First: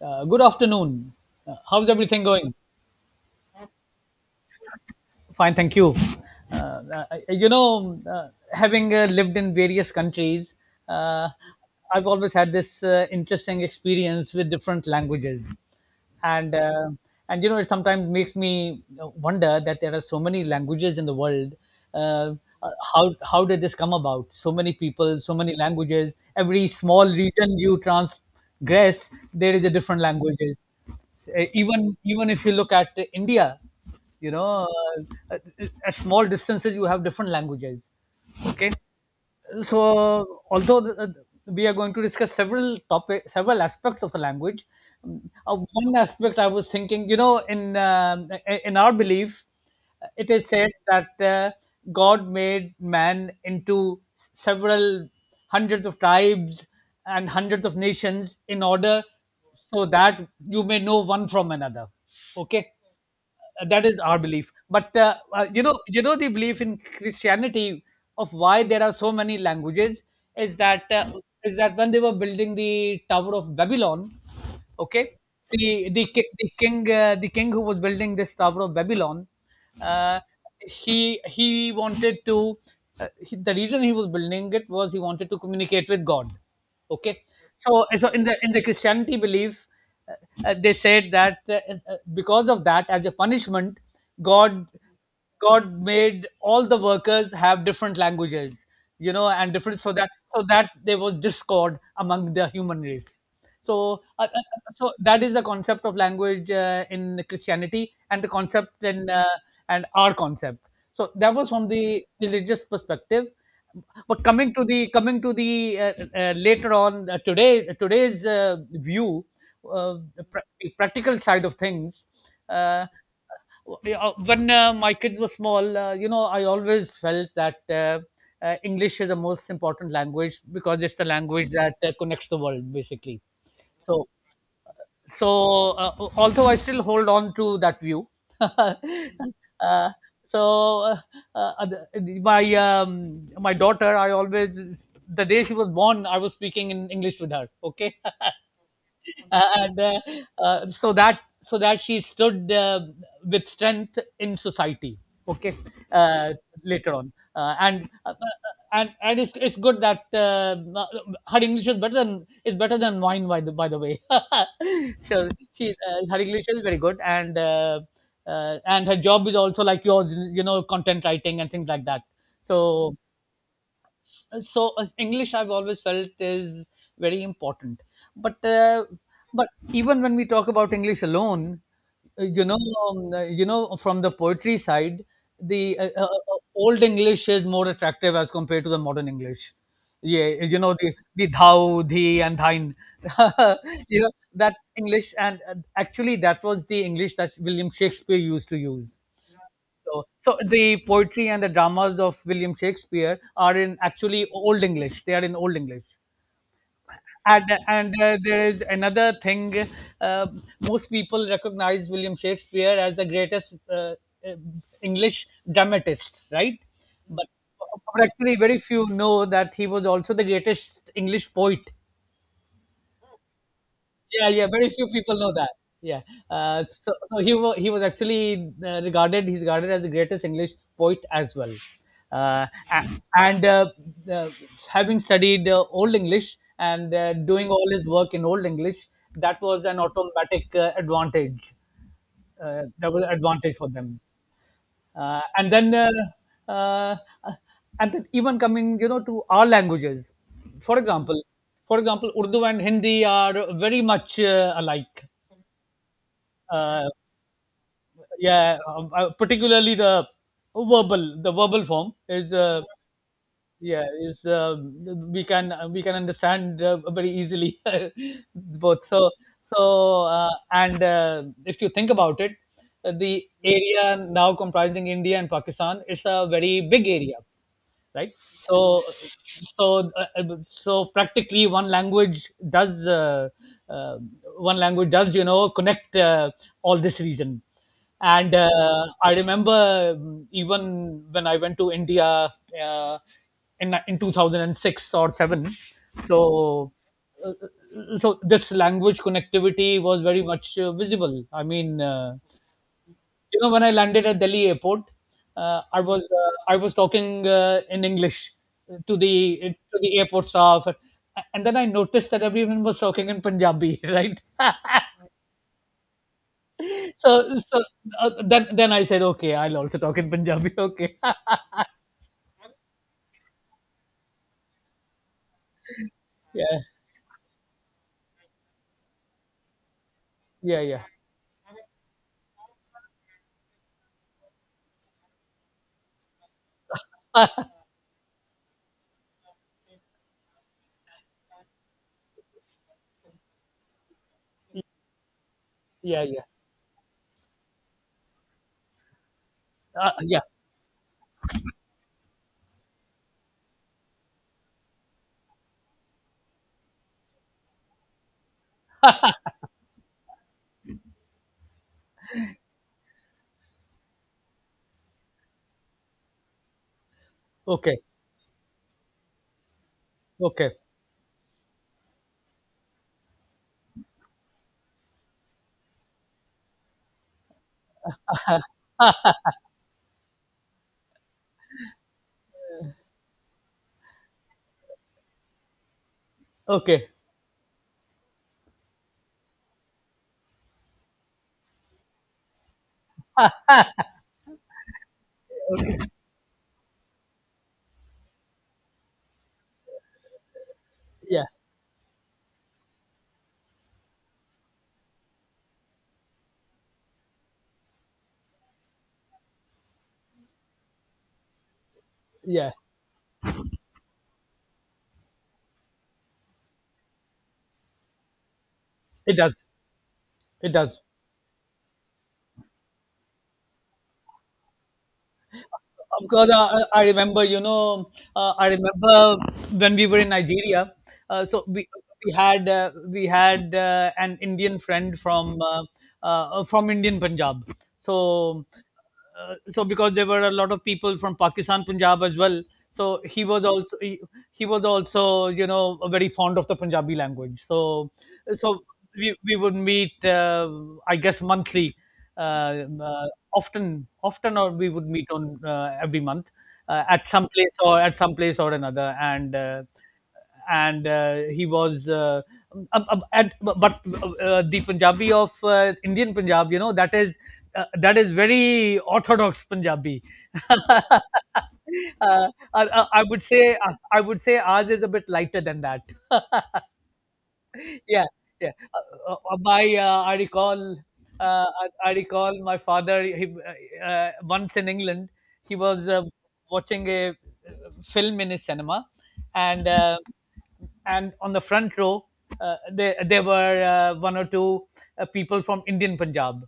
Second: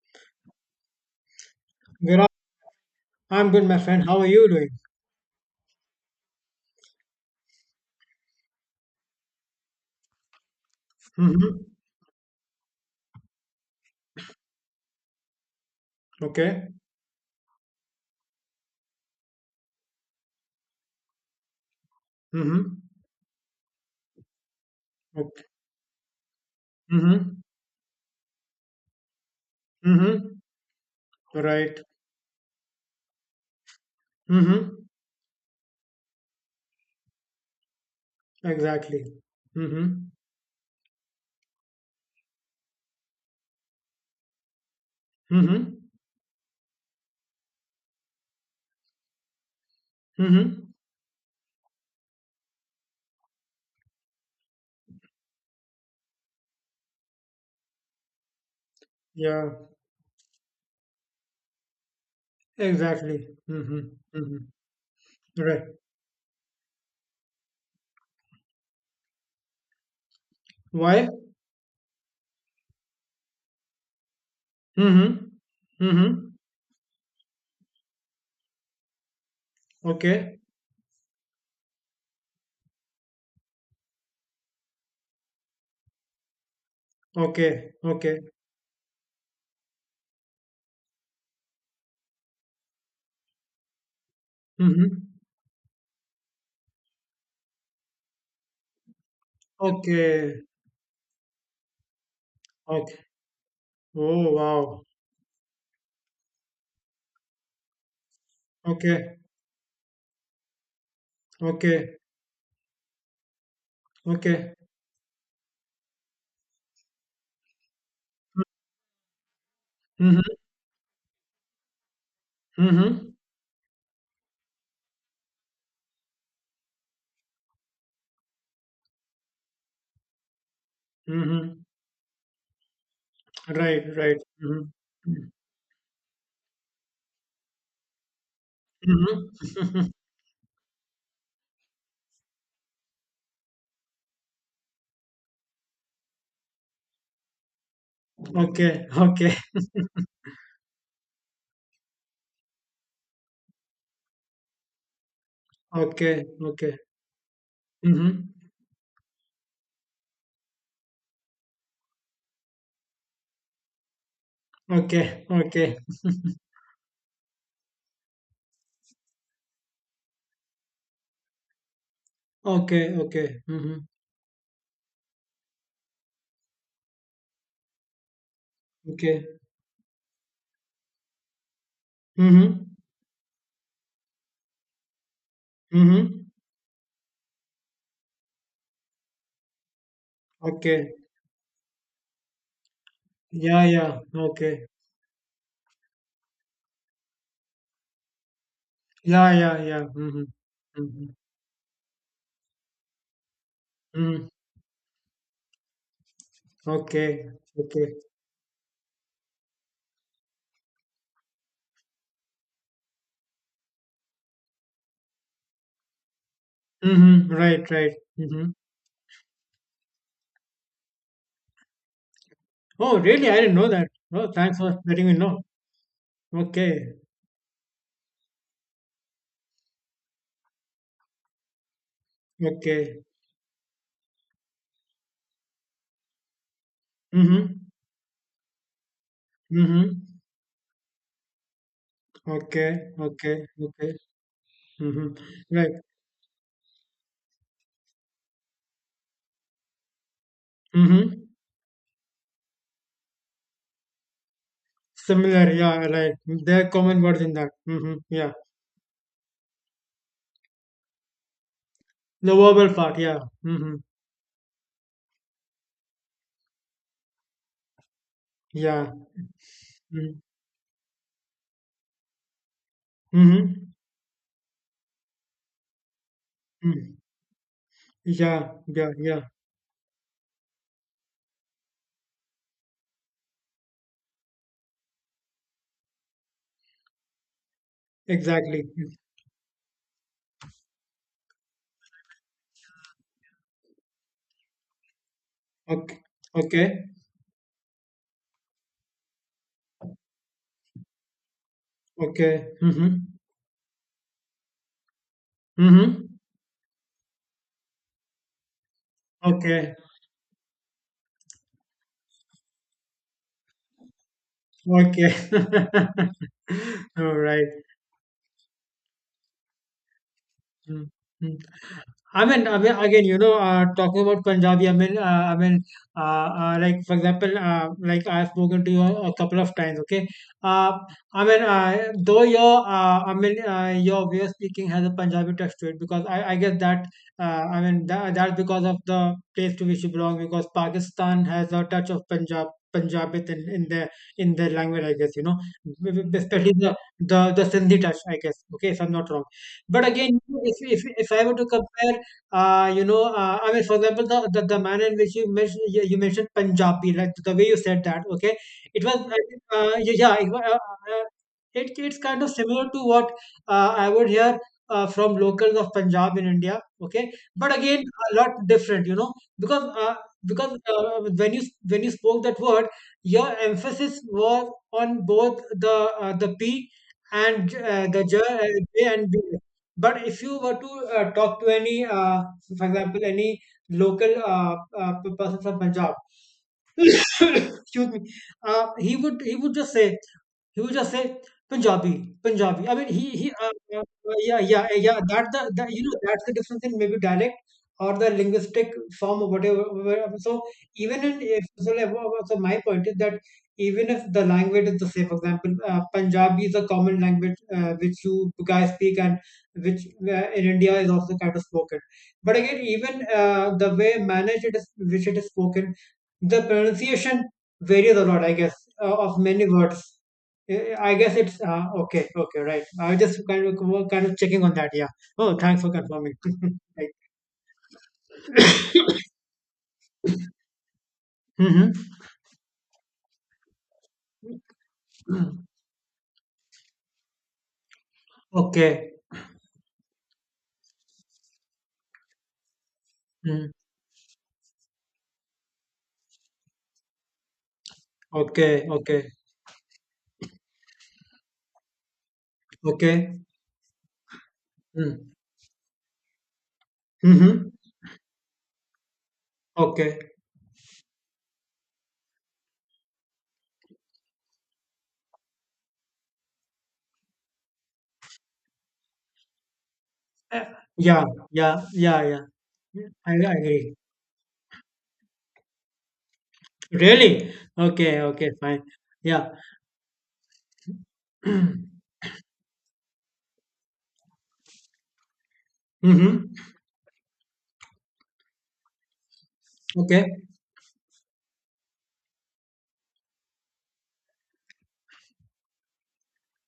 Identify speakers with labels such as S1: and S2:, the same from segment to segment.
S1: Good afternoon. How's everything
S2: Good.
S1: going?
S2: I'm good, my friend. How are you doing?
S1: Fine, thank you. Uh, I- Having lived in various countries, uh,
S2: Mm-hmm.
S1: I've always had this interesting experience with different languages. and
S2: Okay.
S1: uh, and you know, it sometimes makes me wonder that there are so many languages in the world. Uh, uh,
S2: Mm-hmm.
S1: how how did this come about? So many people, so
S2: Okay.
S1: many languages. Every small
S2: Mm-hmm.
S1: region you transgress, there is a different
S2: Mm-hmm.
S1: languages. Uh,
S2: Right.
S1: even even if you look at India, you know
S2: Mm-hmm.
S1: uh, at small distances you have different languages. Okay.
S2: Exactly.
S1: So,
S2: Mm-hmm.
S1: although we are going to discuss several aspects of the language. um,
S2: Mm-hmm.
S1: One aspect I was thinking, in in our belief, it is
S2: Mm-hmm.
S1: said that God made man into several hundreds of tribes and hundreds of nations in order,
S2: Yeah.
S1: so that you may know one from another. Okay.
S2: Exactly. Mm-hmm.
S1: That is our belief,
S2: Mm-hmm.
S1: but
S2: Right.
S1: the belief in Christianity of why there are so many languages is that,
S2: Why?
S1: is that when they were building the Tower of Babylon.
S2: Mm-hmm.
S1: Okay. the the,
S2: Mm-hmm.
S1: ki- the king uh, the king who was building this Tower of Babylon, uh,
S2: Okay.
S1: he he wanted to he, the reason he was building it was he wanted to communicate with God. Okay.
S2: Okay.
S1: So in
S2: Okay.
S1: the in the Christianity belief, uh, they said that, because of that, as a punishment, god
S2: Mm-hmm.
S1: god made all the workers have different languages, and different, so that
S2: Okay.
S1: so that there was discord among the human
S2: Okay.
S1: race. so uh,
S2: Oh
S1: uh, uh,
S2: wow.
S1: so that is the concept of language in Christianity, and the concept in,
S2: Okay.
S1: and our concept. So that was from
S2: Okay.
S1: the religious perspective. But coming
S2: Okay.
S1: to the coming to the uh, uh, later on, today's view, the
S2: Mm-hmm.
S1: prac- the practical side of things. Uh,
S2: Mm-hmm.
S1: when my kids were small, I always felt that, English is the most important language because it's the language
S2: Mm-hmm.
S1: that connects the world, basically.
S2: Right.
S1: So
S2: Right. Mm-hmm.
S1: so uh, Although I still hold on to that view.
S2: Mhm.
S1: uh, so uh, uh, my daughter, I always the day she was born I was speaking in English with her. Okay.
S2: Okay, okay,
S1: And So that, so that she stood, with strength in society. Okay.
S2: okay,
S1: uh,
S2: okay.
S1: Later on,
S2: Mhm.
S1: and it's good that, her English is better than mine, by the way.
S2: Okay,
S1: so she
S2: okay.
S1: her english is very good, and her job is also like yours, content writing and things like that. so
S2: Okay, okay. Mhm.
S1: so uh, English, I've always felt, is very important, but uh,
S2: Okay.
S1: but even when we talk about English alone, uh, you know
S2: Mhm.
S1: from the poetry side, the
S2: Mhm.
S1: Old English is more attractive as compared to the modern English. Yeah. The
S2: Okay.
S1: the thou, thee, and thine.
S2: Yeah, yeah.
S1: That
S2: Okay.
S1: English, and actually, that was the English that William Shakespeare used to use.
S2: Yeah, yeah, yeah.
S1: so,
S2: Mhm.
S1: so the
S2: Mhm.
S1: poetry and the dramas of William Shakespeare are, in
S2: Mhm.
S1: actually, Old English. They are in Old English.
S2: Okay.
S1: And,
S2: Okay.
S1: and uh, there is another thing. Uh, Most people recognize William Shakespeare as the greatest English dramatist, right? But
S2: Mhm. Right, right.
S1: but actually,
S2: Mhm.
S1: very few know that he was also the greatest English poet.
S2: Oh, really? I didn't know that.
S1: Yeah,
S2: Oh,
S1: yeah,
S2: thanks
S1: very
S2: for
S1: few
S2: letting me
S1: people know
S2: know.
S1: that. Yeah. uh,
S2: Okay.
S1: so, so he was actually, regarded he's regarded as the greatest English poet as well. Uh, a-
S2: Okay.
S1: and uh, Having studied Old English and doing
S2: Mhm.
S1: all his work in Old English, that was an
S2: Mhm.
S1: automatic advantage. That
S2: Okay.
S1: was an
S2: Okay.
S1: advantage for them.
S2: Okay. Mhm.
S1: uh, and
S2: Right.
S1: then uh, uh, uh, and then even coming, to our languages, For example,
S2: Mhm.
S1: for example Urdu and Hindi are very much alike.
S2: Similar, yeah, like there are
S1: uh,
S2: common words in that. Mm-hmm, yeah.
S1: yeah, particularly the verbal form is,
S2: The verbal part, yeah. Mm-hmm,
S1: yeah, is, we can understand very easily. Both.
S2: yeah.
S1: so so
S2: Mm-hmm,
S1: uh, and uh, if you think about it, the
S2: mm-hmm,
S1: area now comprising India and Pakistan is a very big
S2: mm.
S1: area, right?
S2: Yeah,
S1: so
S2: yeah, yeah.
S1: so uh, uh, so practically, uh, one language does, connect, all this region. and
S2: Exactly.
S1: uh, I remember, even when I went to India, uh, in 2006 or 7.
S2: Okay, okay,
S1: so so this language connectivity was very much visible, I mean,
S2: okay. Mm-hmm,
S1: when I landed at Delhi airport,
S2: mm-hmm.
S1: I was talking in English to the
S2: Okay,
S1: to the airport staff, and then I noticed that everyone was talking in Punjabi, right?
S2: okay.
S1: so
S2: All right.
S1: so then I said, okay, I'll also talk in Punjabi. Okay.
S2: Mm-hmm. I mean, again, talking about Punjabi,
S1: Yeah,
S2: like for example, like I've spoken to you a couple of times, okay?
S1: yeah,
S2: Uh,
S1: yeah.
S2: though your, your way of speaking has a Punjabi touch to it, because I guess that, that, that's because of the place to which you belong, because Pakistan has a touch of Punjab. Punjabit in their language, I guess, you know,
S1: Yeah, yeah,
S2: especially the Sindhi touch, I guess. Okay, if I'm not wrong. But again,
S1: yeah.
S2: if I were to compare I mean, for example, the manner in which you mentioned, you mentioned Punjabi, like the way you said that, okay? It was, I think, it's kind of similar to what I would hear from locals of Punjab in India, okay? But
S1: Okay,
S2: again, a lot different, you know, because uh,
S1: okay,
S2: because when you spoke that word, your emphasis was on both the P and the J and B. But if you were to talk to any, for example, any local person from Punjab,
S1: okay.
S2: excuse me, he would just say he will just say Punjabi, Punjabi. I mean, he he. Yeah. That The you know that's the difference in maybe dialect or the linguistic form or whatever. Whatever. So even in
S1: Yeah,
S2: if so, like, wha- wha- so my point is that even if the language is the same, for example, Punjabi is a common language which you guys speak and which in India is also kind of spoken. But
S1: yeah.
S2: again, even the way managed it is, which it is spoken, the pronunciation varies a lot, I guess,
S1: It
S2: of
S1: does.
S2: many words.
S1: It does.
S2: Eh, I guess it's Okay. Okay, right. I was just kind of checking on that. Yeah. Oh, thanks for confirming.
S1: Because, I
S2: Right.
S1: remember, when we were in Nigeria. So
S2: Mm-hmm.
S1: we had an Indian friend from,
S2: Mm-hmm.
S1: from Indian Punjab. So
S2: Okay.
S1: so because there were a lot of people from Pakistan Punjab as well. So
S2: Mm.
S1: he was also, very fond of the Punjabi language. So
S2: Okay. Okay.
S1: we would meet, I guess, monthly, uh, uh,
S2: Okay.
S1: often often or we would meet
S2: Mm.
S1: on every month, at some
S2: Mm-hmm.
S1: place, or another. and uh,
S2: Okay.
S1: and uh, he was, at, but the Punjabi of Indian Punjab, that is, that is very orthodox Punjabi.
S2: Uh,
S1: uh,
S2: Yeah. Yeah. Yeah. Yeah.
S1: I, I
S2: Yeah,
S1: I would
S2: I
S1: say
S2: agree.
S1: I would say ours is a bit lighter than that.
S2: Really? Okay.
S1: Yeah,
S2: Okay.
S1: yeah.
S2: Fine. Yeah.
S1: My, I recall my father. He, once in England, he was
S2: Mm-hmm.
S1: watching a film in his cinema, and uh,
S2: Okay.
S1: and on the front row, there were, one or two people from Indian Punjab.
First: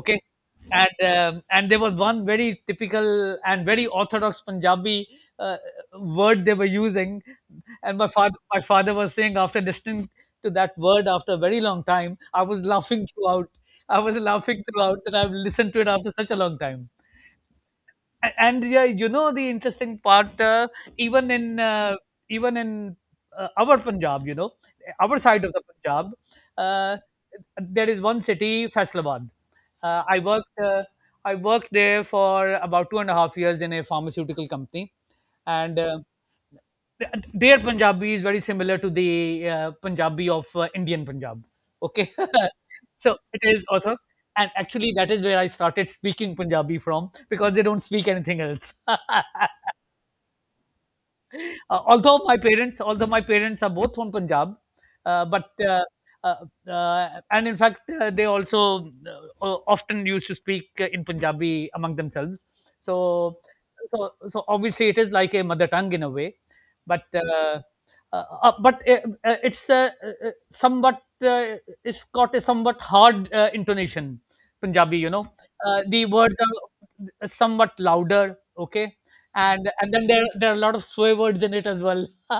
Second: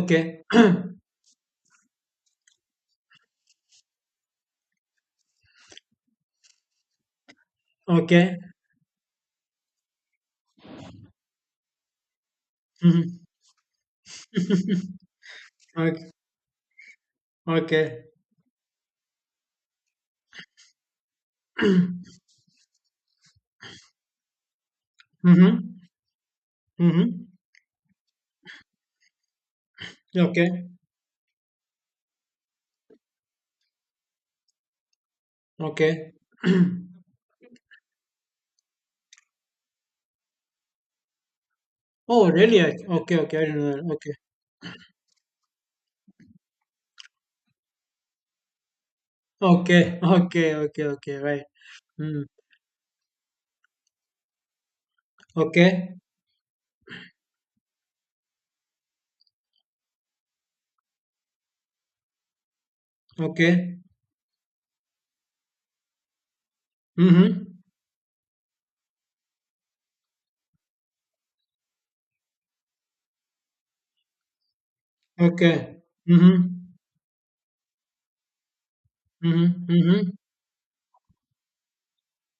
S1: Okay. And there was one very typical and very orthodox Punjabi uh, word they were using, and my
S2: Okay.
S1: father my father was saying, after listening to that word after a very long time, I was laughing
S2: Mm-hmm.
S1: throughout, I was laughing throughout, and I've listened to it
S2: Okay.
S1: after such a long time.
S2: Okay.
S1: And yeah, you know the interesting part: even in uh, even in, our Punjab, our side of the
S2: Mm-hmm.
S1: Punjab, uh,
S2: Mm-hmm.
S1: there is one city, Faisalabad. Uh, I worked
S2: Okay.
S1: uh, I worked there for about 2.5 years in a pharmaceutical company, and uh,
S2: Okay.
S1: th- their Punjabi is very similar to the, Punjabi of Indian Punjab. Okay.
S2: Oh, really? I- Okay,
S1: So
S2: okay,
S1: it
S2: I
S1: is
S2: didn't
S1: also.
S2: know that.
S1: And actually that is where I started speaking Punjabi from, because they don't speak anything else.
S2: Okay. Okay, okay, okay, okay, right.
S1: Uh, although
S2: Mm.
S1: my parents, although my parents are both from Punjab, but
S2: Okay,
S1: uh, and in fact, they also, often used to speak in Punjabi among themselves. So,
S2: okay.
S1: so obviously it is like a mother tongue in a way, but
S2: Mm-hmm.
S1: uh, but it's somewhat it's got a somewhat hard intonation, Punjabi.
S2: Okay.
S1: The words
S2: Mm-hmm.
S1: are somewhat louder. Okay.
S2: Mm-hmm.
S1: And then
S2: Mm-hmm.
S1: there are a lot of swear words in it as well.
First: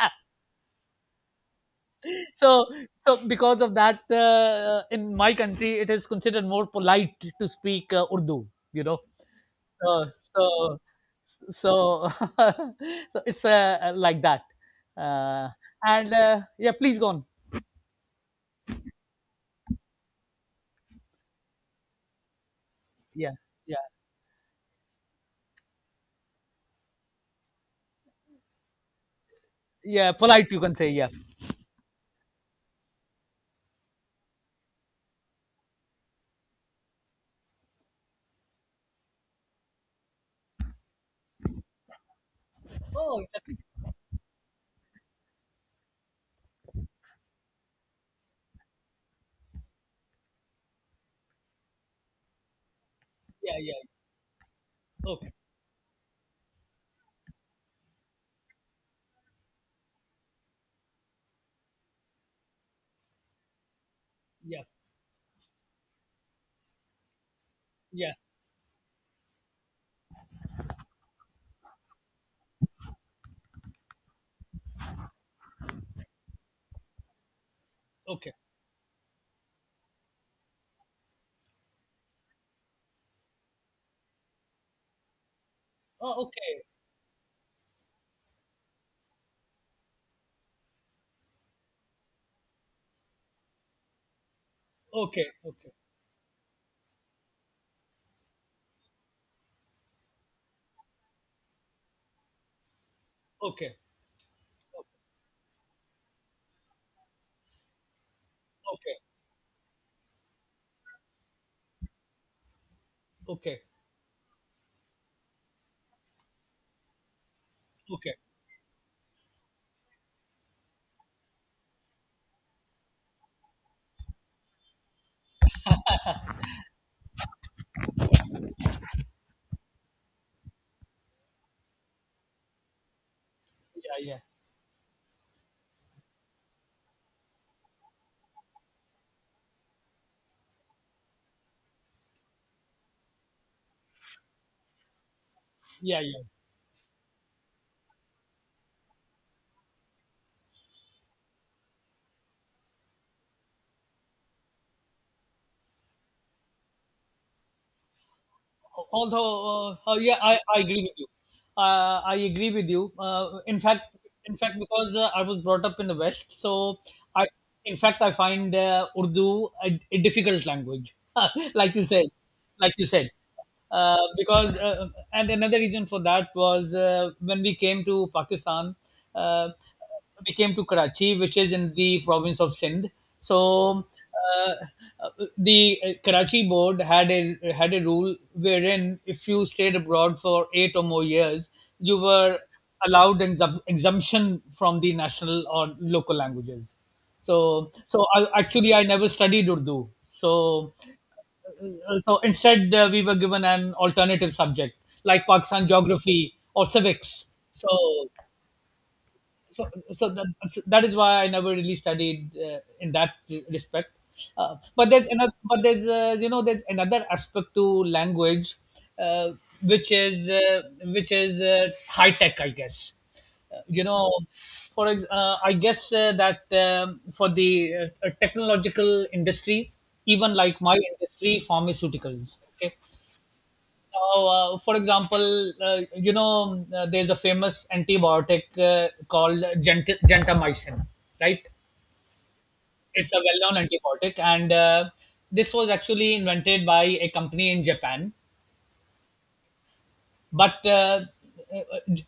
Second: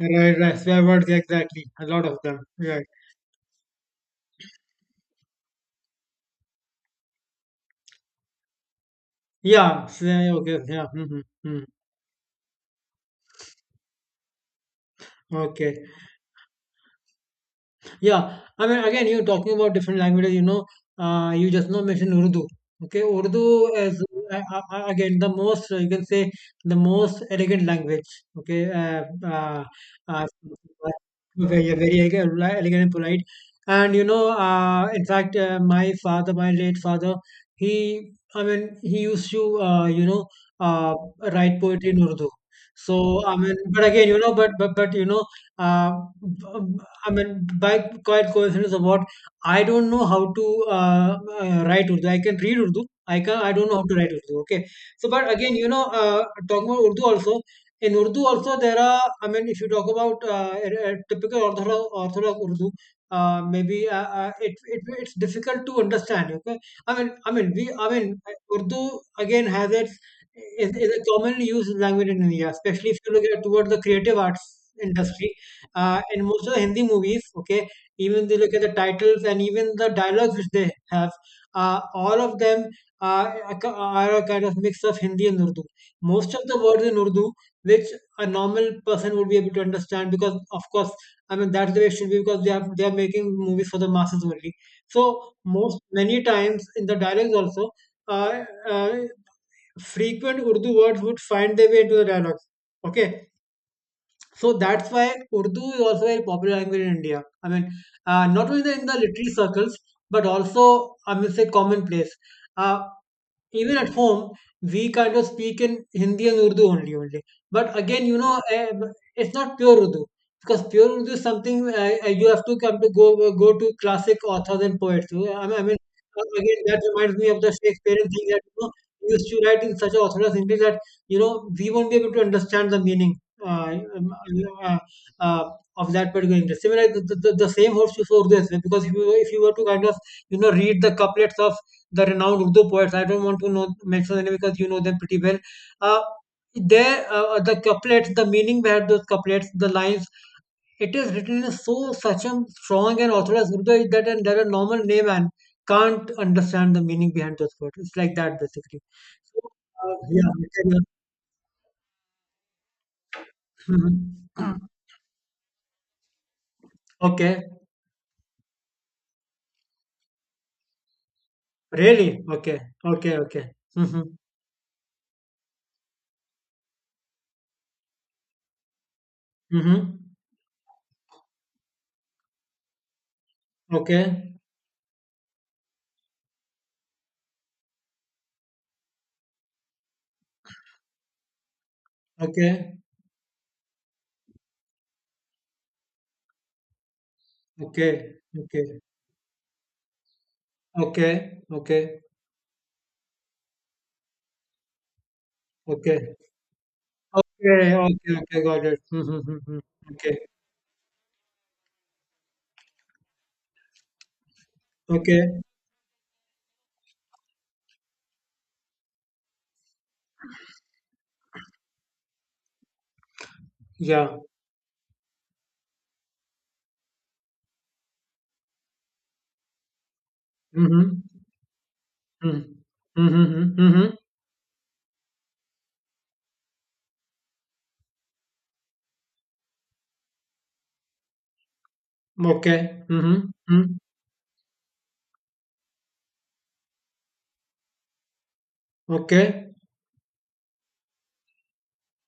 S2: Right, right. Swear words, exactly. A lot of them.
S1: so
S2: Right.
S1: so because of that, in my country it is considered more polite to speak Urdu, you know
S2: Yeah.
S1: uh,
S2: Swear,
S1: so
S2: okay. Yeah. Mm-hmm. Mm.
S1: so so it's, like that. Uh,
S2: Okay.
S1: and Yeah, please go on.
S2: Yeah, I mean, again, you're talking about different languages. You know, you just now mentioned Urdu. Okay,
S1: Yeah,
S2: Urdu
S1: yeah,
S2: is again the most you can say the most elegant language. Okay, uh, uh,
S1: yeah,
S2: uh,
S1: polite you can say. Yeah.
S2: Very very elegant and polite. And you know, in fact, my father, my late father, he used to, uh, write poetry in Urdu. So
S1: Oh,
S2: I mean,
S1: that.
S2: but again, you know, but you know. Uh, I mean, By quite coincidence of what I don't know how to write Urdu. I can read Urdu. I can. I
S1: Yeah,
S2: don't know
S1: yeah.
S2: how to write Urdu. Okay. So, but
S1: Okay.
S2: again, you know, talking about Urdu also. In Urdu also, there are. I mean, if you talk about a typical orthodox Urdu,
S1: Yeah,
S2: it, it's difficult to understand. Okay. I mean, I mean, we. I mean,
S1: yeah.
S2: Urdu again has its is a commonly used language in India, especially if you look at toward the creative arts industry in most of the Hindi movies, okay, even
S1: Okay.
S2: they look at the titles and even the dialogues which they have, all of them are, are a kind of mix of Hindi and Urdu.
S1: Oh,
S2: Most of the
S1: okay.
S2: words in Urdu, which a normal person would be able to understand, because of course, I mean that's the way it should be, because they are making movies for the masses only.
S1: Okay,
S2: So
S1: okay,
S2: most many times in the dialogues also, uh, uh, frequent Urdu words would find their way into the dialogues. Okay,
S1: okay,
S2: so that's why Urdu is also a popular language in India. I mean, not only in
S1: okay,
S2: the
S1: okay,
S2: literary circles, but also, I must say, commonplace. Uh,
S1: okay,
S2: Even at home, we kind of speak in Hindi and Urdu only, only. But again,
S1: okay.
S2: you know, it's not pure Urdu because pure Urdu is something you have to come to go go to classic authors and poets. So, I mean, again, that reminds me of the Shakespearean thing that you know he used to write in such an orthodox English that you know we won't be able to understand the meaning uh,
S1: Yeah,
S2: um,
S1: yeah.
S2: uh, uh, of that particular interest. Similarly, the same holds true for Urdu as well, because if you were to kind of you know read the couplets of the renowned Urdu poets, I don't want to know mention them because you know them pretty well. Uh,
S1: Yeah, yeah.
S2: the couplets, the meaning behind those couplets, the lines, it is written in so such a strong and authorized Urdu that and that a normal layman can't understand the meaning behind those words. It's like that basically. So,
S1: Although, yeah,
S2: yeah.
S1: I
S2: Okay. Yeah.
S1: agree with you. I agree with you. In fact,
S2: Mhm.
S1: because I was brought up in the West, so, I,
S2: Okay.
S1: in fact, I find Urdu a difficult language, like you said,
S2: Really? Okay.
S1: like you said.
S2: Okay, okay. Mhm.
S1: Because and Another reason for that was when we came to Pakistan. Uh,
S2: Mhm.
S1: we came to Karachi, which is in the province of Sindh. So
S2: Okay.
S1: uh, the Karachi board had a rule wherein if you stayed abroad for 8 or more years, you were
S2: Okay.
S1: allowed an exemption from the national or local languages. So
S2: Okay. Okay.
S1: actually, I never studied Urdu. So
S2: Okay. Okay.
S1: uh, so instead, we were given an alternative subject like Pakistan
S2: Okay.
S1: geography or civics. So
S2: Okay. Okay. Okay. Got it. Mhm. Mhm. Mhm.
S1: so so
S2: Okay.
S1: that is why I never really studied in that respect.
S2: Okay.
S1: But there's you know there's another aspect to language, uh, which is high tech, I guess. Uh, you
S2: Yeah.
S1: know, I guess that for the technological industries, even like my
S2: Mhm.
S1: industry, pharmaceuticals.
S2: Mhm.
S1: Okay.
S2: Mhm. Mhm. Mhm.
S1: Oh, for example, there's a famous antibiotic called gentamicin, right?
S2: Okay.
S1: It's a
S2: Mhm.
S1: well-known
S2: Mhm.
S1: antibiotic, and this was actually invented by a company in Japan.
S2: Okay.
S1: But uh,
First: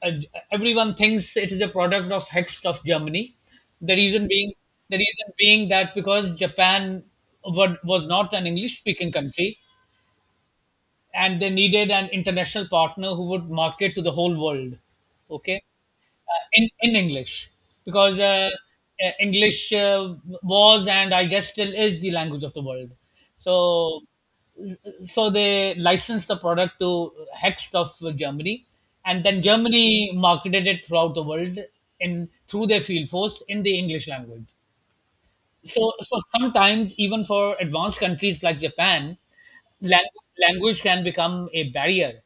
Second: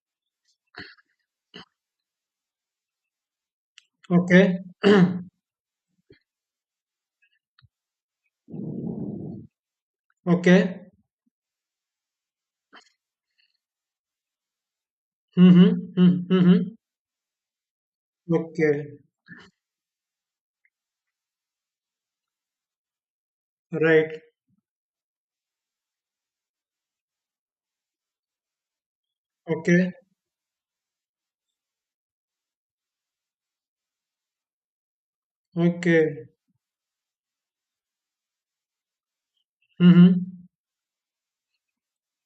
S1: uh, everyone thinks it is a product of Hext of Germany. The reason being,
S2: Okay.
S1: the reason being that because Japan was not an English-speaking country,
S2: Okay.
S1: and they needed an international partner who would market to the whole world, okay,
S2: Mhm. Mhm.
S1: in
S2: Mhm.
S1: in English, because
S2: Okay.
S1: English was and, I guess, still is the language of the world. So
S2: Right.
S1: so they licensed the product to Hext of Germany, and then
S2: Okay.
S1: Germany marketed it throughout the world in through their field force in the English language. So so
S2: Okay.
S1: sometimes, even for advanced countries like Japan, language,
S2: Mhm.
S1: language can become a barrier,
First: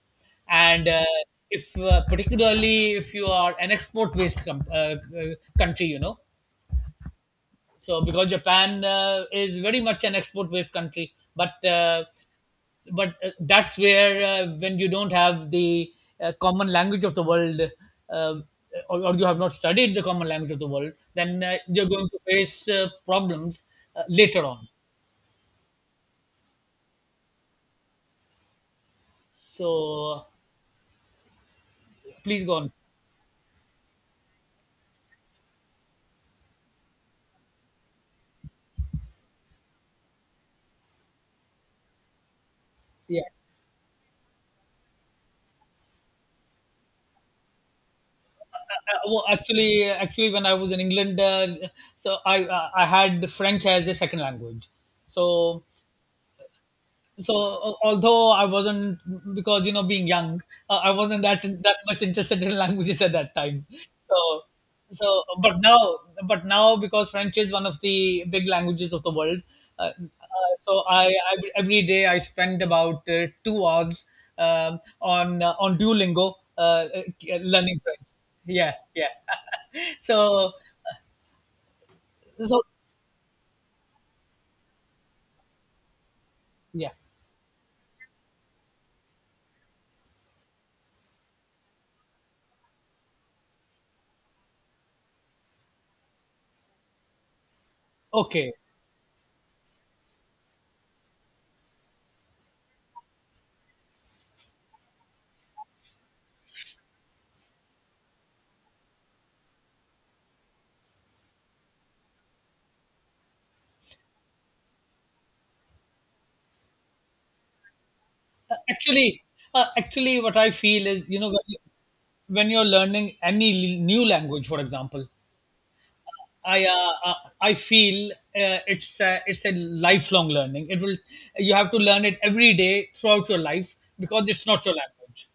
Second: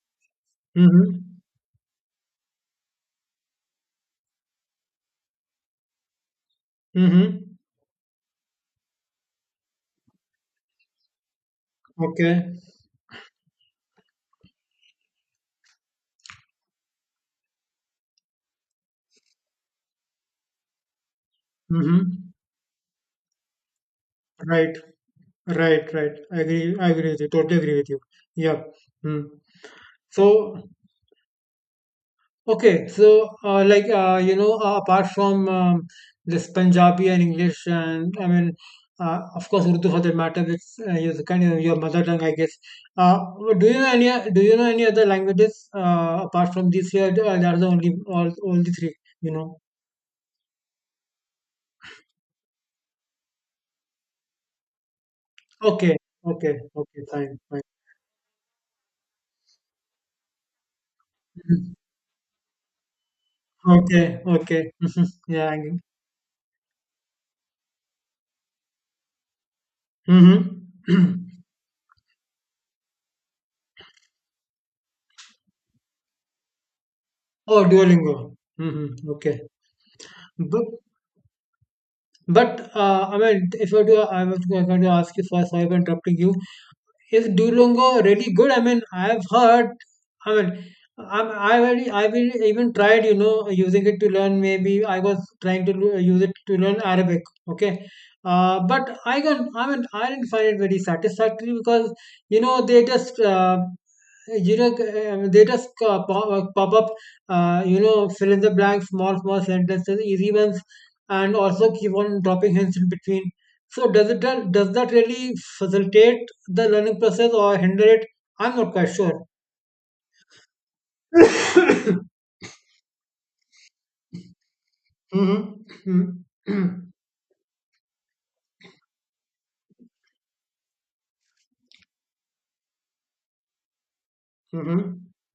S1: and
S2: Mhm.
S1: if particularly if you are an export based country, you know.
S2: Mhm.
S1: So because Japan is very much an export-based country. but uh,
S2: Okay.
S1: but uh, that's where when you don't have the common language of the world, uh, or you have not studied the common language of the world, then you're going to
S2: Mhm.
S1: face problems later on.
S2: Right, right, right. I agree. I agree with you. Totally agree with you. Yeah. Hmm.
S1: So
S2: So
S1: please go on.
S2: okay. So like apart from this Punjabi and English, and I mean, of course, Urdu for that matter, it's your kind of your mother tongue, I guess. Uh,
S1: Yeah.
S2: do you know any? Do you know any other languages apart from these here? That are the only all only three.
S1: Uh, well,
S2: You know.
S1: actually, uh, actually, when I was in England, so I had French as a second language. So
S2: Okay. Okay. Okay.
S1: so,
S2: Fine. Fine.
S1: although I wasn't, because, you know, being young, I wasn't that much interested in languages at that time.
S2: Mhm. Okay.
S1: So
S2: Okay. Mhm.
S1: so,
S2: Yeah.
S1: but now
S2: Agree.
S1: but now because French is one of the big languages of the world, so
S2: Mm-hmm.
S1: I, I every day I spend about 2 hours on Duolingo,
S2: Oh,
S1: learning French.
S2: Duolingo.
S1: Yeah, yeah.
S2: Mm-hmm. Okay.
S1: so
S2: But, but
S1: so,
S2: I mean, if I do, I was going to ask you first, sorry for interrupting you.
S1: yeah.
S2: Is Duolingo really good? I mean, I've heard. I mean, I've already, I've even tried, you know, using it to learn. Maybe I was trying to use it to learn Arabic. Okay,
S1: Okay.
S2: but I got, I mean, I didn't find it very satisfactory because you know they just. You know, they just pop up, you know, fill in the blank, small, small sentences, easy ones, and also keep on dropping hints in between. So does that really facilitate the learning process or hinder it? I'm
S1: Uh,
S2: not quite sure.
S1: Actually, Actually, what I feel is, you know,
S2: Mm-hmm.
S1: when you're learning any new language, for example, I uh, uh, I feel it's a, lifelong learning. It will You have to learn it every day throughout your life, because it's not your
S2: Mm-hmm.
S1: language.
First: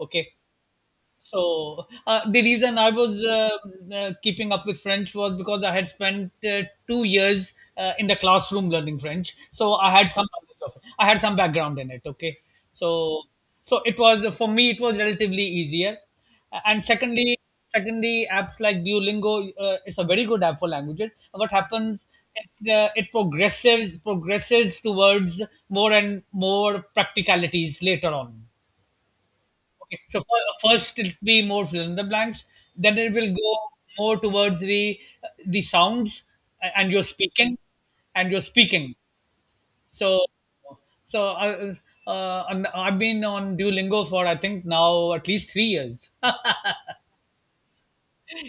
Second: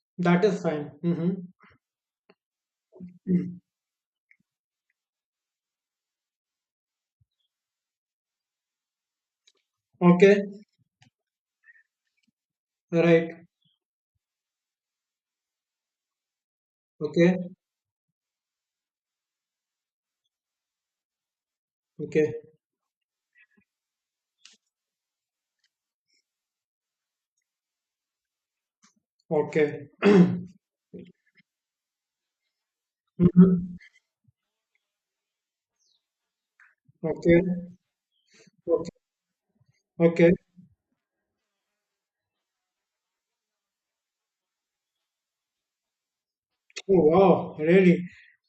S1: Okay,
S2: That is fine. Mm-hmm.
S1: so the reason I was
S2: Mm-hmm.
S1: keeping up with French was because I had spent 2 years in the classroom learning French, so I had some
S2: Okay.
S1: knowledge of it. I had some background in it. Okay, so
S2: Right.
S1: so it was, for me it was relatively easier, and
S2: Okay.
S1: secondly, apps like Duolingo is a very good app for languages. What happens?
S2: Okay.
S1: It progresses towards more and more practicalities later on.
S2: Okay.
S1: Okay, so first it'll be more fill in the blanks, then it will go
S2: Mhm.
S1: more towards the sounds, and you're
S2: Okay.
S1: speaking, and you're
S2: Okay.
S1: speaking. So
S2: Okay.
S1: so, and I've been on Duolingo for, I think, now at least 3 years.
S2: Oh, wow. Really?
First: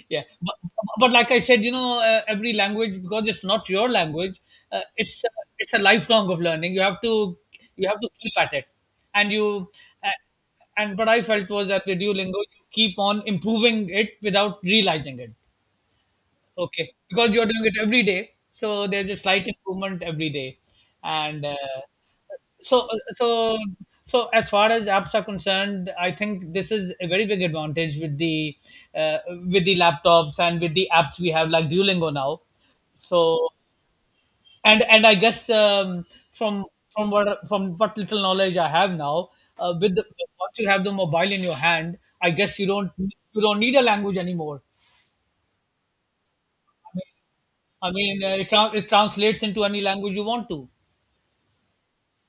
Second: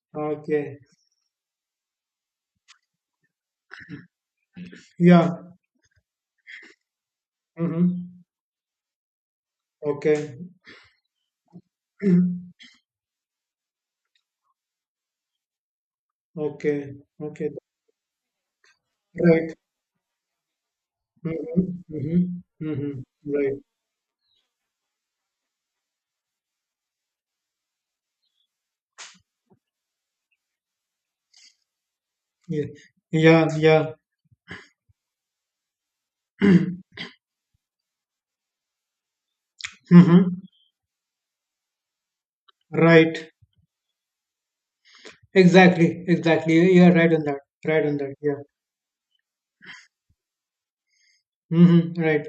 S1: Yeah. but,
S2: Okay.
S1: but like I said, you know, every language, because it's not your language,
S2: Yeah.
S1: it's a lifelong of learning. You have to,
S2: Mm-hmm.
S1: keep at it. And you, uh,
S2: Okay.
S1: and what I felt was that with Duolingo you keep on improving it without realizing it.
S2: Okay.
S1: Okay, because you're
S2: Okay.
S1: doing it every day, so there's a slight
S2: Right.
S1: improvement every day, and
S2: Mm-hmm. Mm-hmm.
S1: so uh,
S2: Mm-hmm. Right.
S1: so so as far as apps are concerned, I think this is a very big advantage with the, uh, with the laptops and with the apps we have like Duolingo now.
S2: Yeah, yeah,
S1: So,
S2: yeah.
S1: and I guess, from from what, little knowledge I have now, uh, with the,
S2: Mm-hmm.
S1: once you have the mobile in your hand, I guess
S2: Right.
S1: you don't need a language anymore.
S2: Exactly, exactly. You are right on that. Right
S1: I
S2: on that.
S1: mean,
S2: Yeah.
S1: it translates into any language you want to.
S2: Mm-hmm. Right.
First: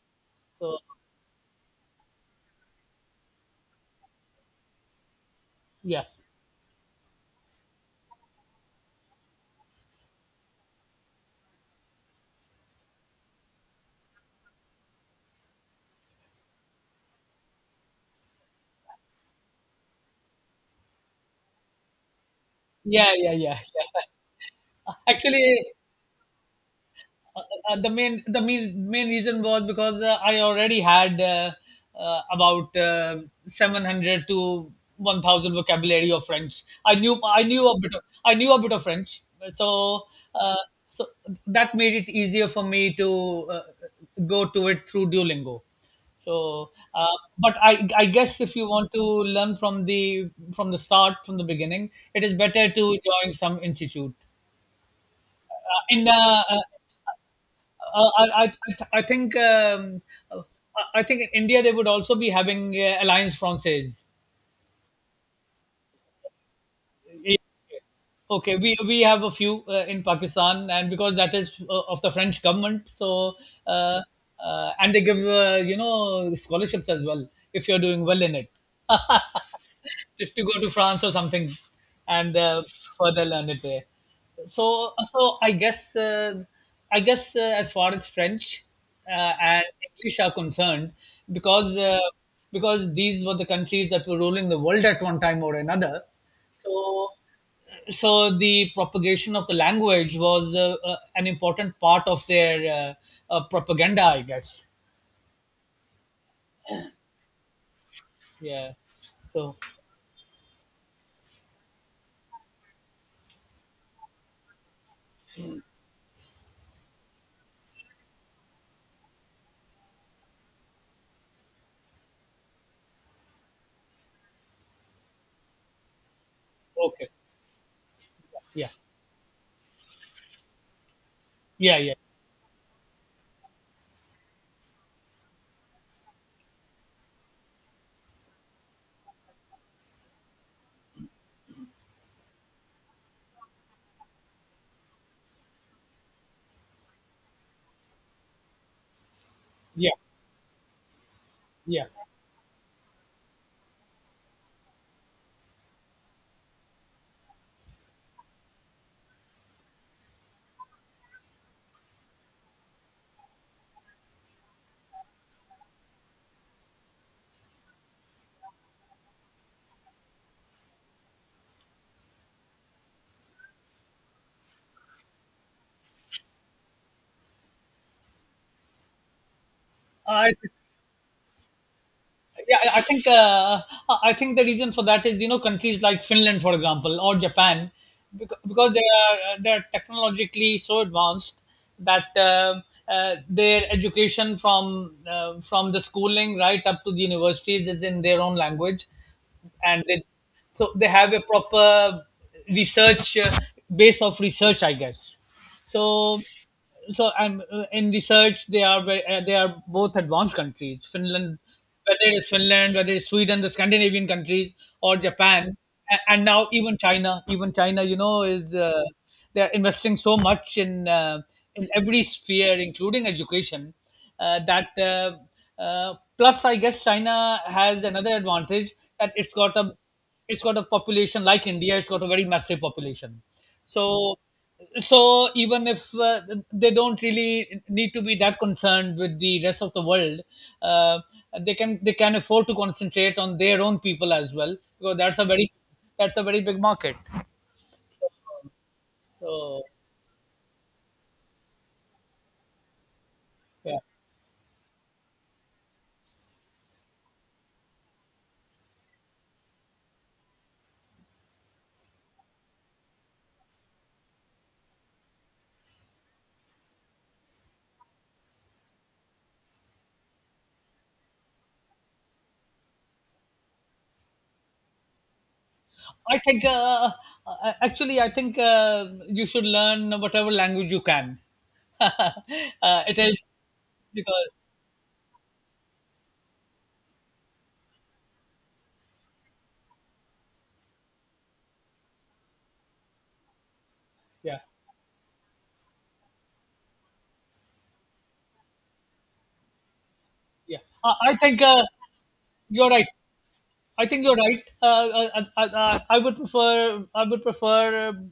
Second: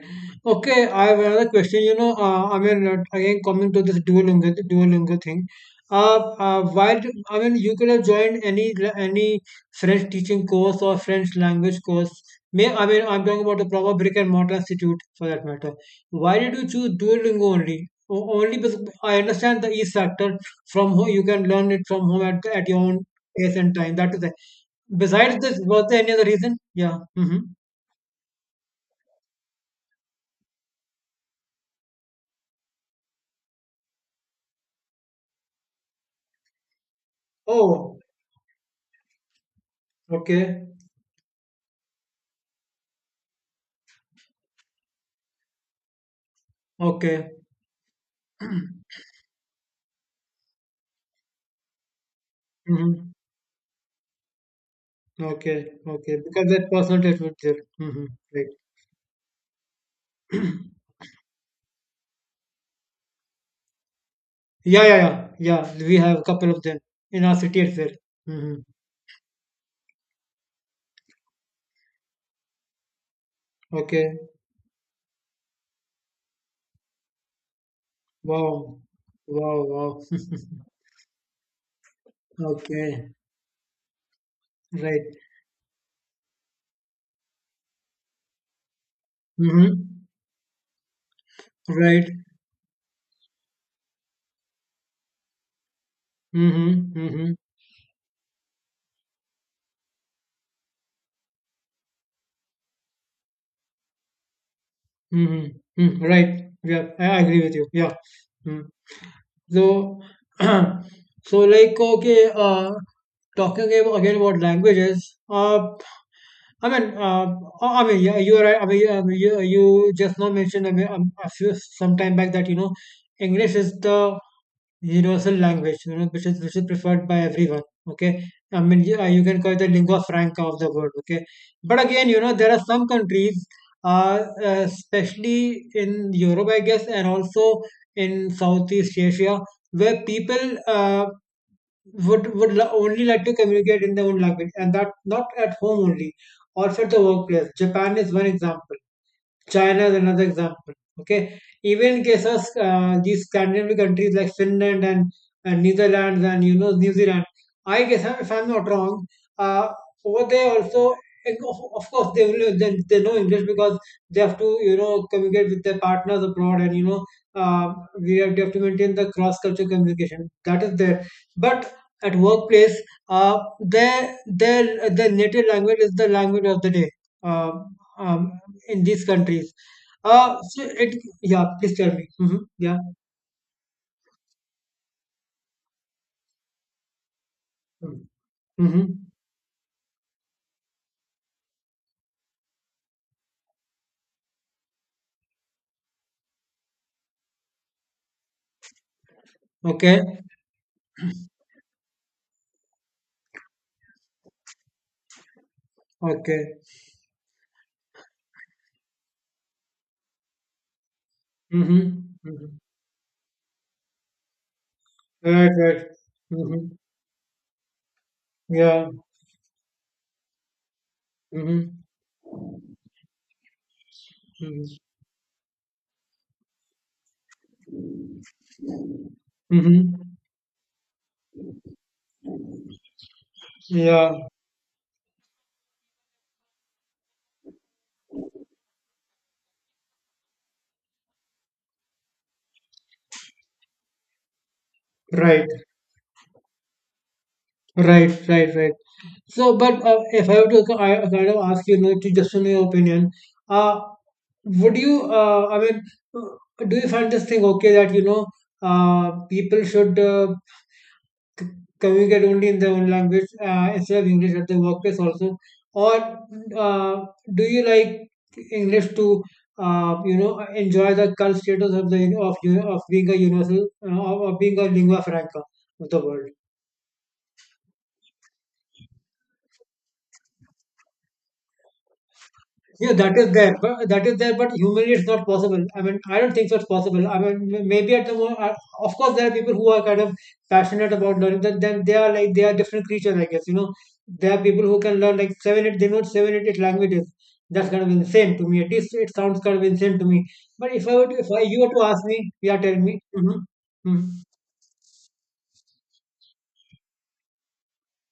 S1: So,
S2: Okay. I have another question. You know, I mean, again, coming to this Duolingo, Duolingo thing.
S1: yeah,
S2: Uh, while I mean, you could have joined any French teaching course or French language course. May I mean, I'm talking about a proper brick and mortar institute for that matter. Why did you choose Duolingo only? O- Only because I understand the ease factor from home. You can learn it from home at your own
S1: yeah, yeah,
S2: pace
S1: yeah.
S2: and time. That is
S1: Yeah.
S2: Besides this,
S1: Actually,
S2: was there any other reason? Yeah. Hmm.
S1: Uh, the main reason was because I already had, about, 700 to 1,000 vocabulary of French.
S2: Oh,
S1: I knew a bit of French, so uh,
S2: okay,
S1: so that made it easier for me to uh, go to it through Duolingo. So,
S2: okay,
S1: but I guess if you want to learn from the start, from the beginning, it is better to
S2: hmm
S1: join some institute.
S2: okay,
S1: In
S2: okay. Because that personal touch was there. Mm-hmm.
S1: I,
S2: Right.
S1: I, I think, I think in India they would also be having, Alliance Française.
S2: Yeah, yeah, yeah, yeah. We have a couple of them in our city as well. Hmm
S1: Okay, we have a few in Pakistan, and because that is of the French government, so, uh,
S2: Okay.
S1: and they give, scholarships as well if you're doing well in it,
S2: Wow. Wow. Wow.
S1: if you go to France or something, and
S2: Okay.
S1: further learn it there. So
S2: Right.
S1: so I guess, as far as French and
S2: hmm
S1: English are concerned, because uh,
S2: Right.
S1: because these were the countries that were ruling the world at one time or another,
S2: Mm-hmm.
S1: so
S2: Mm-hmm.
S1: so the propagation of the language was an important part of their propaganda, I guess.
S2: Mm-hmm. Mm, right. Yeah. I agree with you. Yeah. Mm-hmm.
S1: Yeah. So.
S2: So, so like okay, Talking again about languages. I mean, uh, you are right. You just now mentioned, a few some time back, that you know English is the universal language, you know, which is preferred
S1: Okay.
S2: by everyone. Okay,
S1: Yeah,
S2: you can call it the lingua franca of the world. Okay,
S1: yeah,
S2: but
S1: yeah,
S2: again, you know, there are some countries, especially in Europe, I guess, and also in Southeast Asia, where people only like to communicate in their own language, and that not at home only, also at the workplace. Japan is one example. China
S1: yeah,
S2: is another example. Okay,
S1: yeah.
S2: even cases, these Scandinavian countries like Finland and Netherlands, and you know, New Zealand. I guess, if I'm not wrong, uh, over there also, and of course they will they know English because they have to, you know, communicate with their partners abroad, and uh, they have to maintain the cross cultural communication that is there. But at workplace, their native language is the language of the day. Um, um, in these countries.
S1: I
S2: Uh, so it, yeah, please tell me. Hmm
S1: Yeah,
S2: yeah.
S1: I think the reason for that is, you know, countries like Finland, for example, or Japan, because they
S2: Mm-hmm.
S1: are they are technologically so advanced, that their education from, from the schooling right up to the universities is in their own language, and
S2: Okay.
S1: so they have a proper research base of research, I guess. So
S2: Okay.
S1: so, I'm in research. They are both advanced countries.
S2: Mm-hmm. Mm-hmm.
S1: Finland, whether it's Sweden, the Scandinavian countries, or
S2: Right,
S1: Japan.
S2: right.
S1: And now
S2: Mm-hmm.
S1: even China. Even China, you know, is
S2: Yeah.
S1: they are investing so much in, in
S2: Mm-hmm.
S1: every sphere, including education, that.
S2: Mm-hmm.
S1: Plus, I guess China has another advantage, that it's got a
S2: Mm-hmm.
S1: it's got a population like India. It's got a very massive population, so
S2: Yeah.
S1: so even if, they don't really need to be that concerned with the rest of the world, uh, they can afford to concentrate on their own people as well, because
S2: Right.
S1: that's a very big market.
S2: Right, right, right. So,
S1: so
S2: but if I were to kind of ask you, you know, to just know your opinion,
S1: yeah
S2: uh, would you, do you find this thing okay that, you know, people should communicate only in their own language instead of English at the workplace also? Or uh, do you like English to, you know, enjoy the current status of the of being a universal, or being a lingua franca of the
S1: i
S2: world?
S1: think uh, uh, actually, I think, you should learn whatever language you can.
S2: Yeah,
S1: It
S2: that
S1: is
S2: is there, but that is
S1: because
S2: there, but humanly it's not possible. I mean, I don't think so it's possible. I mean, maybe at the moment, of course, there are people who are kind of passionate about learning. Then they are like they are different creatures, I guess. You know, there
S1: yeah,
S2: are people who can learn like seven, eight. They know seven, eight, eight languages. That's kind of insane to me. At least it sounds kind of insane to me.
S1: yeah,
S2: But if I were
S1: I
S2: to, if
S1: think,
S2: I, you were to ask me, you are
S1: you're
S2: telling
S1: right.
S2: me, mm-hmm,
S1: I think
S2: mm-hmm,
S1: you're right. I would prefer,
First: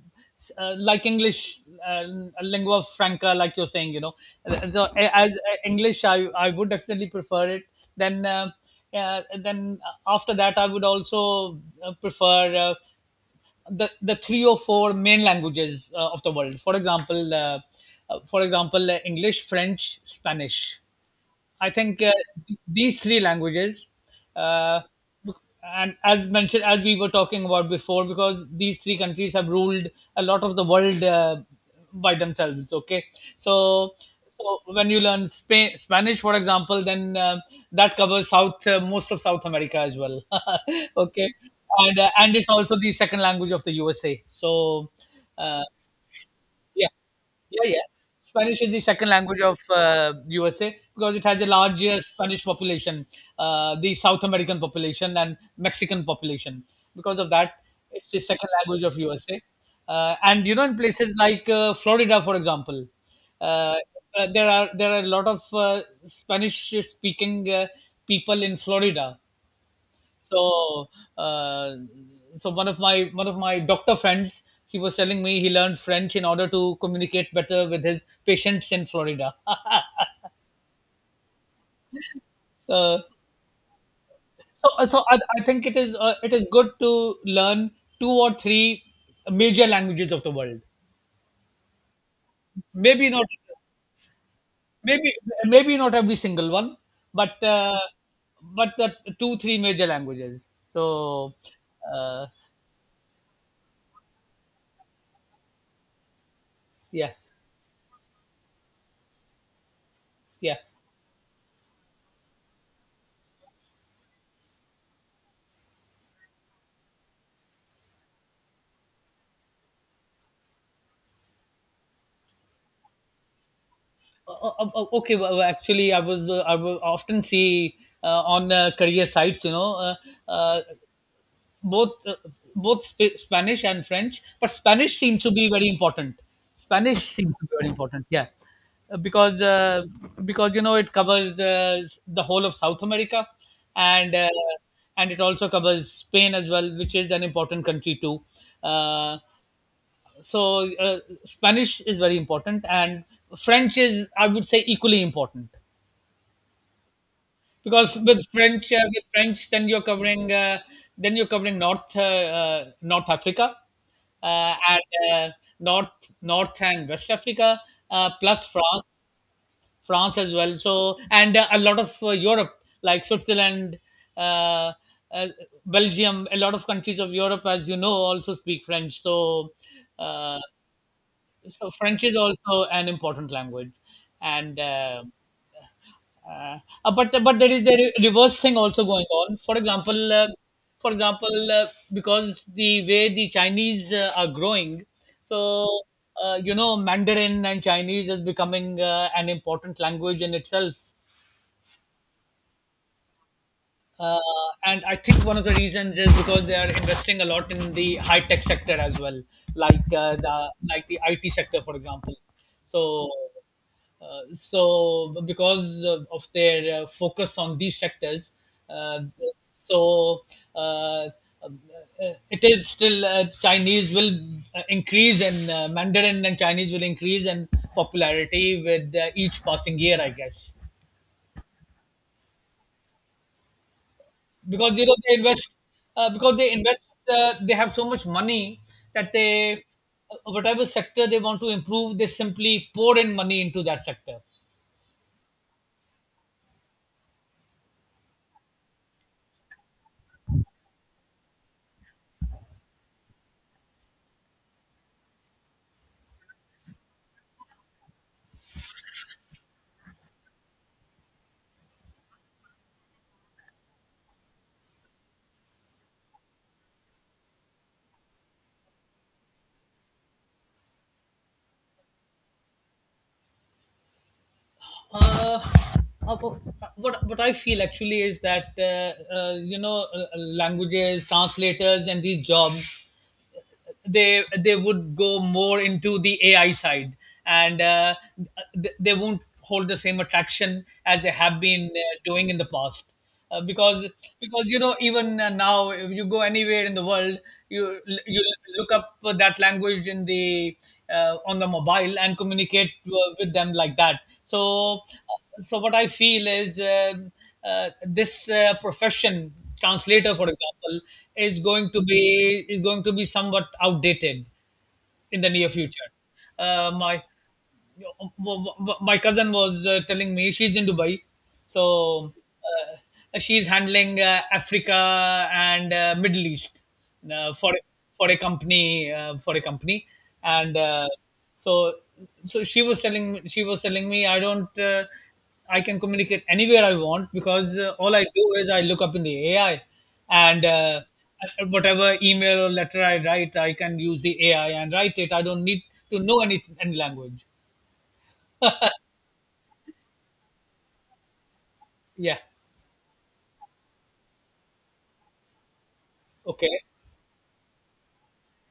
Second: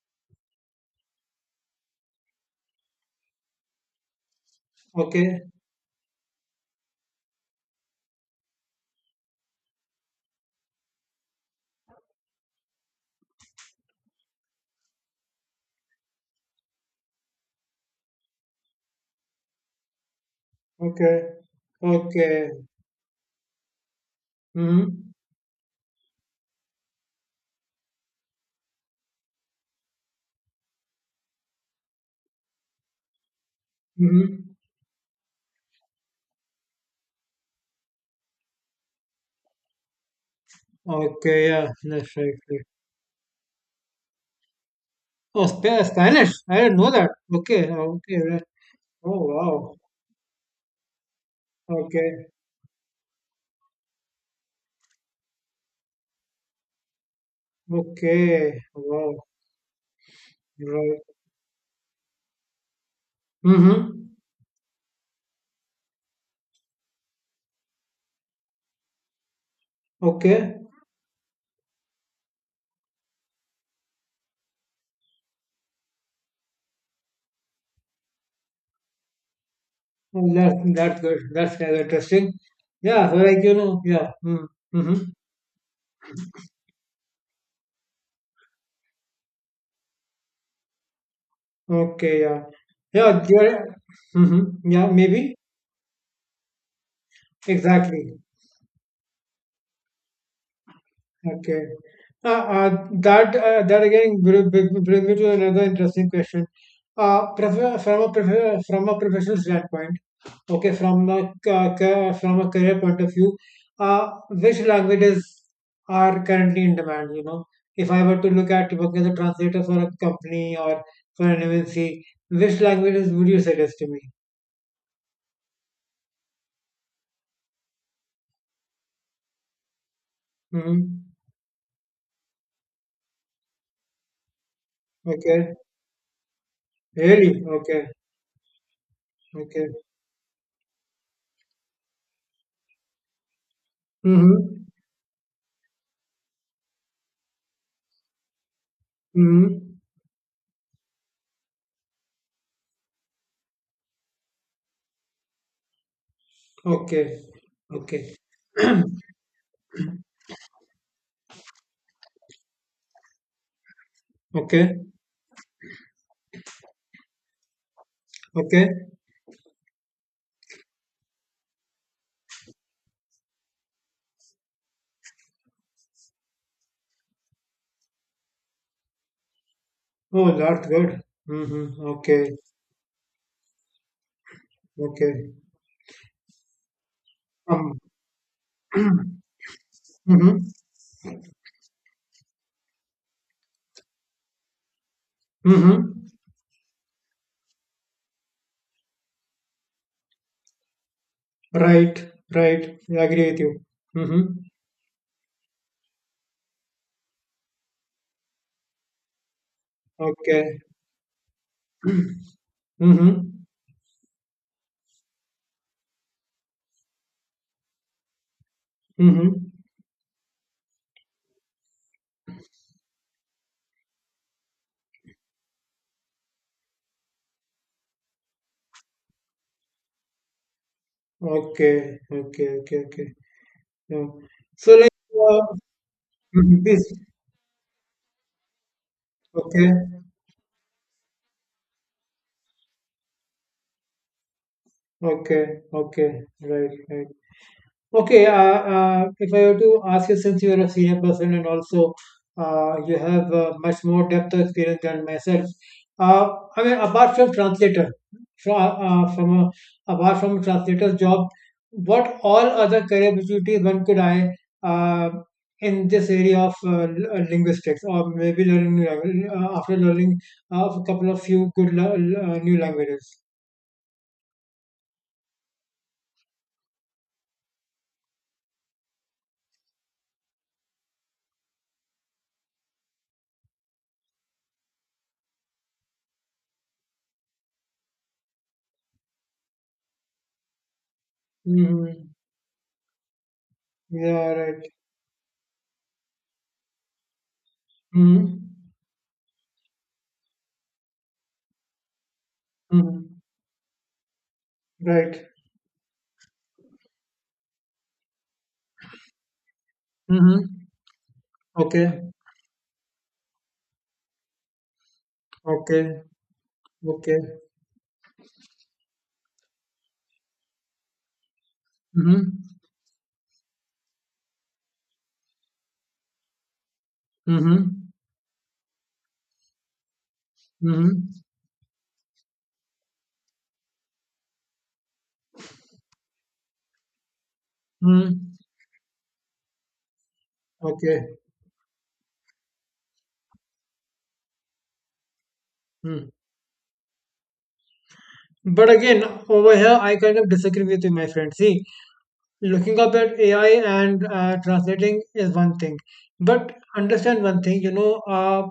S1: like English, uh, lingua franca, like you're saying. You know, so a- as
S2: okay,
S1: English, I would definitely prefer it. Then, uh, then after that, I would also prefer, the three or four main languages of the world. For example, English, French, Spanish.
S2: okay,
S1: I think,
S2: okay,
S1: these three languages, uh,
S2: mm-hmm,
S1: bec- and, as mentioned, as we were talking about before, because these three countries have ruled a lot of the world, by themselves. Okay, so
S2: mm-hmm,
S1: so when you learn Spanish, for example, then, that covers South, most of South America as well. Okay,
S2: okay, yeah, that's right.
S1: and it's also the second language of the USA. So.
S2: Oh,
S1: Uh,
S2: Spanish. I didn't
S1: yeah,
S2: know that.
S1: yeah,
S2: Okay.
S1: yeah.
S2: Oh, okay. Right.
S1: Spanish is the second
S2: Oh,
S1: language of
S2: wow.
S1: USA because it has a large,
S2: Okay.
S1: Spanish population, the South American population and Mexican population. Because of that, it's the second
S2: Okay.
S1: language of
S2: Wow.
S1: USA. And, you know, in
S2: Right.
S1: places like Florida, for example, uh,
S2: Mm-hmm.
S1: there are, a lot of Spanish-speaking people in Florida.
S2: Okay.
S1: So, uh, one of my doctor friends, he was telling me he learned French in order to communicate better with his patients in Florida.
S2: Well, that, that's good. That's kind of interesting.
S1: uh,
S2: Yeah. So, like, you know, yeah. Mm,
S1: so,
S2: mm-hmm.
S1: so I, I think it is, it is good to learn two or three major languages of the world.
S2: Okay. Yeah.
S1: Maybe
S2: Yeah.
S1: not,
S2: There, mm-hmm. Yeah.
S1: maybe
S2: Maybe.
S1: maybe not every single one, but,
S2: Exactly.
S1: but the two three major languages. So,
S2: Okay.
S1: uh,
S2: That again brings me to another interesting question.
S1: yeah,
S2: From a professional standpoint.
S1: yeah.
S2: Okay, from the from a career point of view, which languages are currently in demand? You know, if I were to look at working as a translator for a company or for an MNC, which languages would you suggest to me?
S1: Okay, well, actually, I will often see, uh, on career sites, you know, uh,
S2: Mm-hmm.
S1: both uh, both Sp- spanish and French, but Spanish seems to be
S2: Okay.
S1: very important. spanish seems
S2: Really?
S1: to be very
S2: Okay.
S1: important yeah. Uh, because
S2: Okay.
S1: uh, because you know, it covers, the whole of South America, and uh,
S2: Mm-hmm.
S1: and it also covers Spain as well, which is an important country too. uh,
S2: Mm-hmm.
S1: so uh, Spanish is very important, and French is, I would say, equally important,
S2: Okay.
S1: because
S2: Okay.
S1: with French, then you're covering, then you're covering North, North Africa,
S2: Okay.
S1: and north North and West Africa, plus France.
S2: Okay.
S1: France as well. And, a lot of, Europe, like Switzerland, uh, uh, Belgium, a lot of countries of Europe, as you know, also speak French.
S2: Oh,
S1: Uh,
S2: that's good.
S1: So
S2: Mm-hmm.
S1: French is
S2: Okay.
S1: also an important language, and
S2: Okay.
S1: uh, but there is a
S2: Um.
S1: reverse thing also going on. For example,
S2: mm-hmm.
S1: because the way the Chinese are growing, so,
S2: Mm-hmm.
S1: you know, Mandarin and Chinese is becoming, an important language in itself.
S2: Right, right. I agree with you.
S1: Uh,
S2: Mm-hmm.
S1: and I think one of the reasons is because they are investing a lot in the high tech sector as well, like the
S2: Okay.
S1: like the IT sector, for example. So,
S2: Mm-hmm.
S1: so because of their, focus on these sectors, uh,
S2: Mm-hmm.
S1: so uh, um, it is still, Chinese will, increase, and Mandarin and Chinese will increase in popularity with each passing year, I guess.
S2: Okay. Okay. Okay. Okay. Yeah.
S1: Because,
S2: So
S1: you
S2: like,
S1: know, they invest,
S2: uh,
S1: because they
S2: mhm,
S1: invest,
S2: this.
S1: they have so much money that they,
S2: Okay.
S1: whatever sector they want to improve they simply pour in money into that sector.
S2: Okay. Okay. Right. Right. Okay, if I were to ask you, since you're a senior person and also you have much more depth of experience than myself, uh, apart from translator, from, uh, uh, from a, apart from translator's job, what all other career opportunities one could eye uh, in this area of linguistics, or maybe learning new language, after learning a couple of few good new languages?
S1: uh, uh, what, I feel actually is that, you know, languages, translators, and these jobs, they, would go more into the AI side, and they won't hold the same attraction as they have been,
S2: Hmm
S1: doing in the past. Because,
S2: Yeah,
S1: because, you
S2: right.
S1: know, even now, if you go anywhere in the world, you,
S2: hmm
S1: you look up that language in the, on the mobile, and communicate
S2: hmm
S1: with them like that. So,
S2: Right.
S1: what I feel is, this profession, translator for
S2: Mhm.
S1: example, is going to
S2: Okay,
S1: be, somewhat outdated in the near future.
S2: okay,
S1: My
S2: okay.
S1: my cousin was, telling me, she's in Dubai, so,
S2: Mhm.
S1: she's handling, Africa and Middle East, for,
S2: Mhm.
S1: a company, and,
S2: Mhm.
S1: so so she was telling me. I don't. I can communicate anywhere I want, because, all I do
S2: Mm.
S1: is I look up in the AI, and,
S2: Okay.
S1: whatever email or letter I write, I can use the AI and write it. I don't need to
S2: Mm.
S1: know any language.
S2: But again, over here, I kind of disagree with you, my friend. See,
S1: Yeah.
S2: looking up at AI and, translating is one thing, but
S1: Okay.
S2: understand one thing. You know,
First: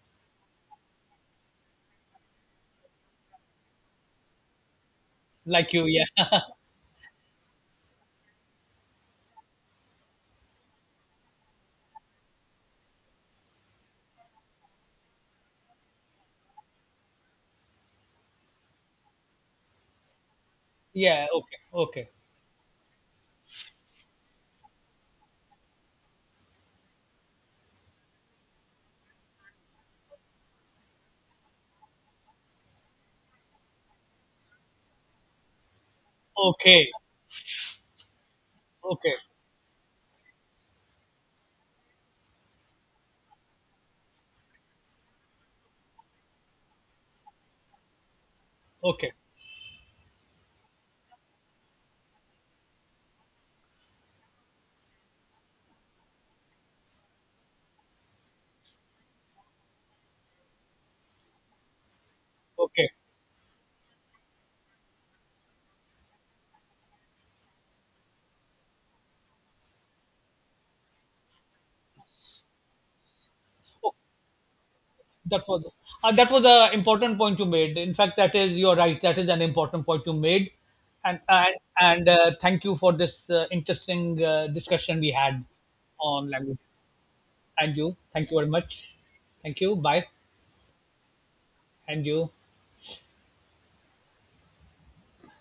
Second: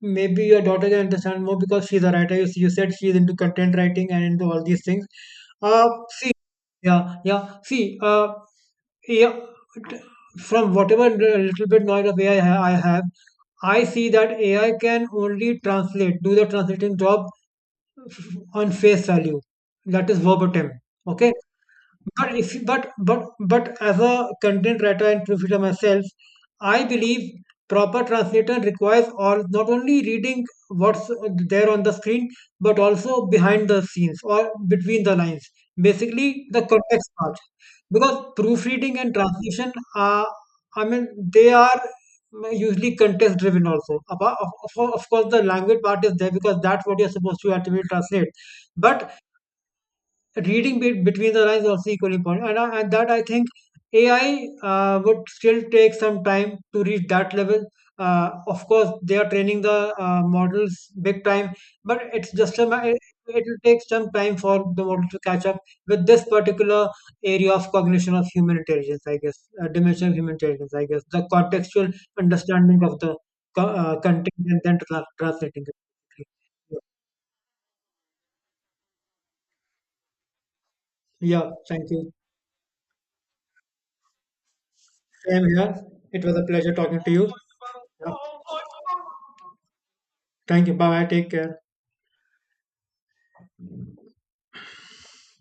S2: maybe your daughter can understand more because she's a writer. You said she's into content writing and into all these things.
S1: Like you.
S2: Uh,
S1: Yeah.
S2: yeah, yeah. See, yeah, from whatever little bit knowledge of AI I have, I see that AI can only translate, do the translating job on face value. That is verbatim.
S1: Yeah.
S2: Okay.
S1: Okay. Okay.
S2: But if you- but as a content writer and proofreader myself, I believe proper translation requires or not only reading what's there on the screen, but also behind the scenes or between the lines. Basically, the
S1: Okay.
S2: context part, because proofreading and
S1: Okay.
S2: translation are, I mean, they are usually context driven also. Apart of course, the language part is there because that's what you're supposed to ultimately translate. But
S1: Okay.
S2: reading between the lines is also equally important, and and that I think AI, would still take some time to reach that level. Of course, they are training the, models big time, but it's just a
S1: Okay.
S2: it will take some time for the model to catch up with this particular area of cognition of human intelligence, I guess, dimension of human intelligence, I guess, the contextual understanding of the content, and then
S1: That
S2: translating
S1: was
S2: it.
S1: that was an important point you made. In fact, that is, you're right. That is an important point you made, and,
S2: Yeah, thank you.
S1: thank you for this interesting discussion we had
S2: Same here. It
S1: on
S2: was a
S1: language.
S2: pleasure talking to you.
S1: And you,
S2: Yeah.
S1: thank you very much. Thank you. Bye.
S2: Thank you. Bye bye. Take care.
S1: And you.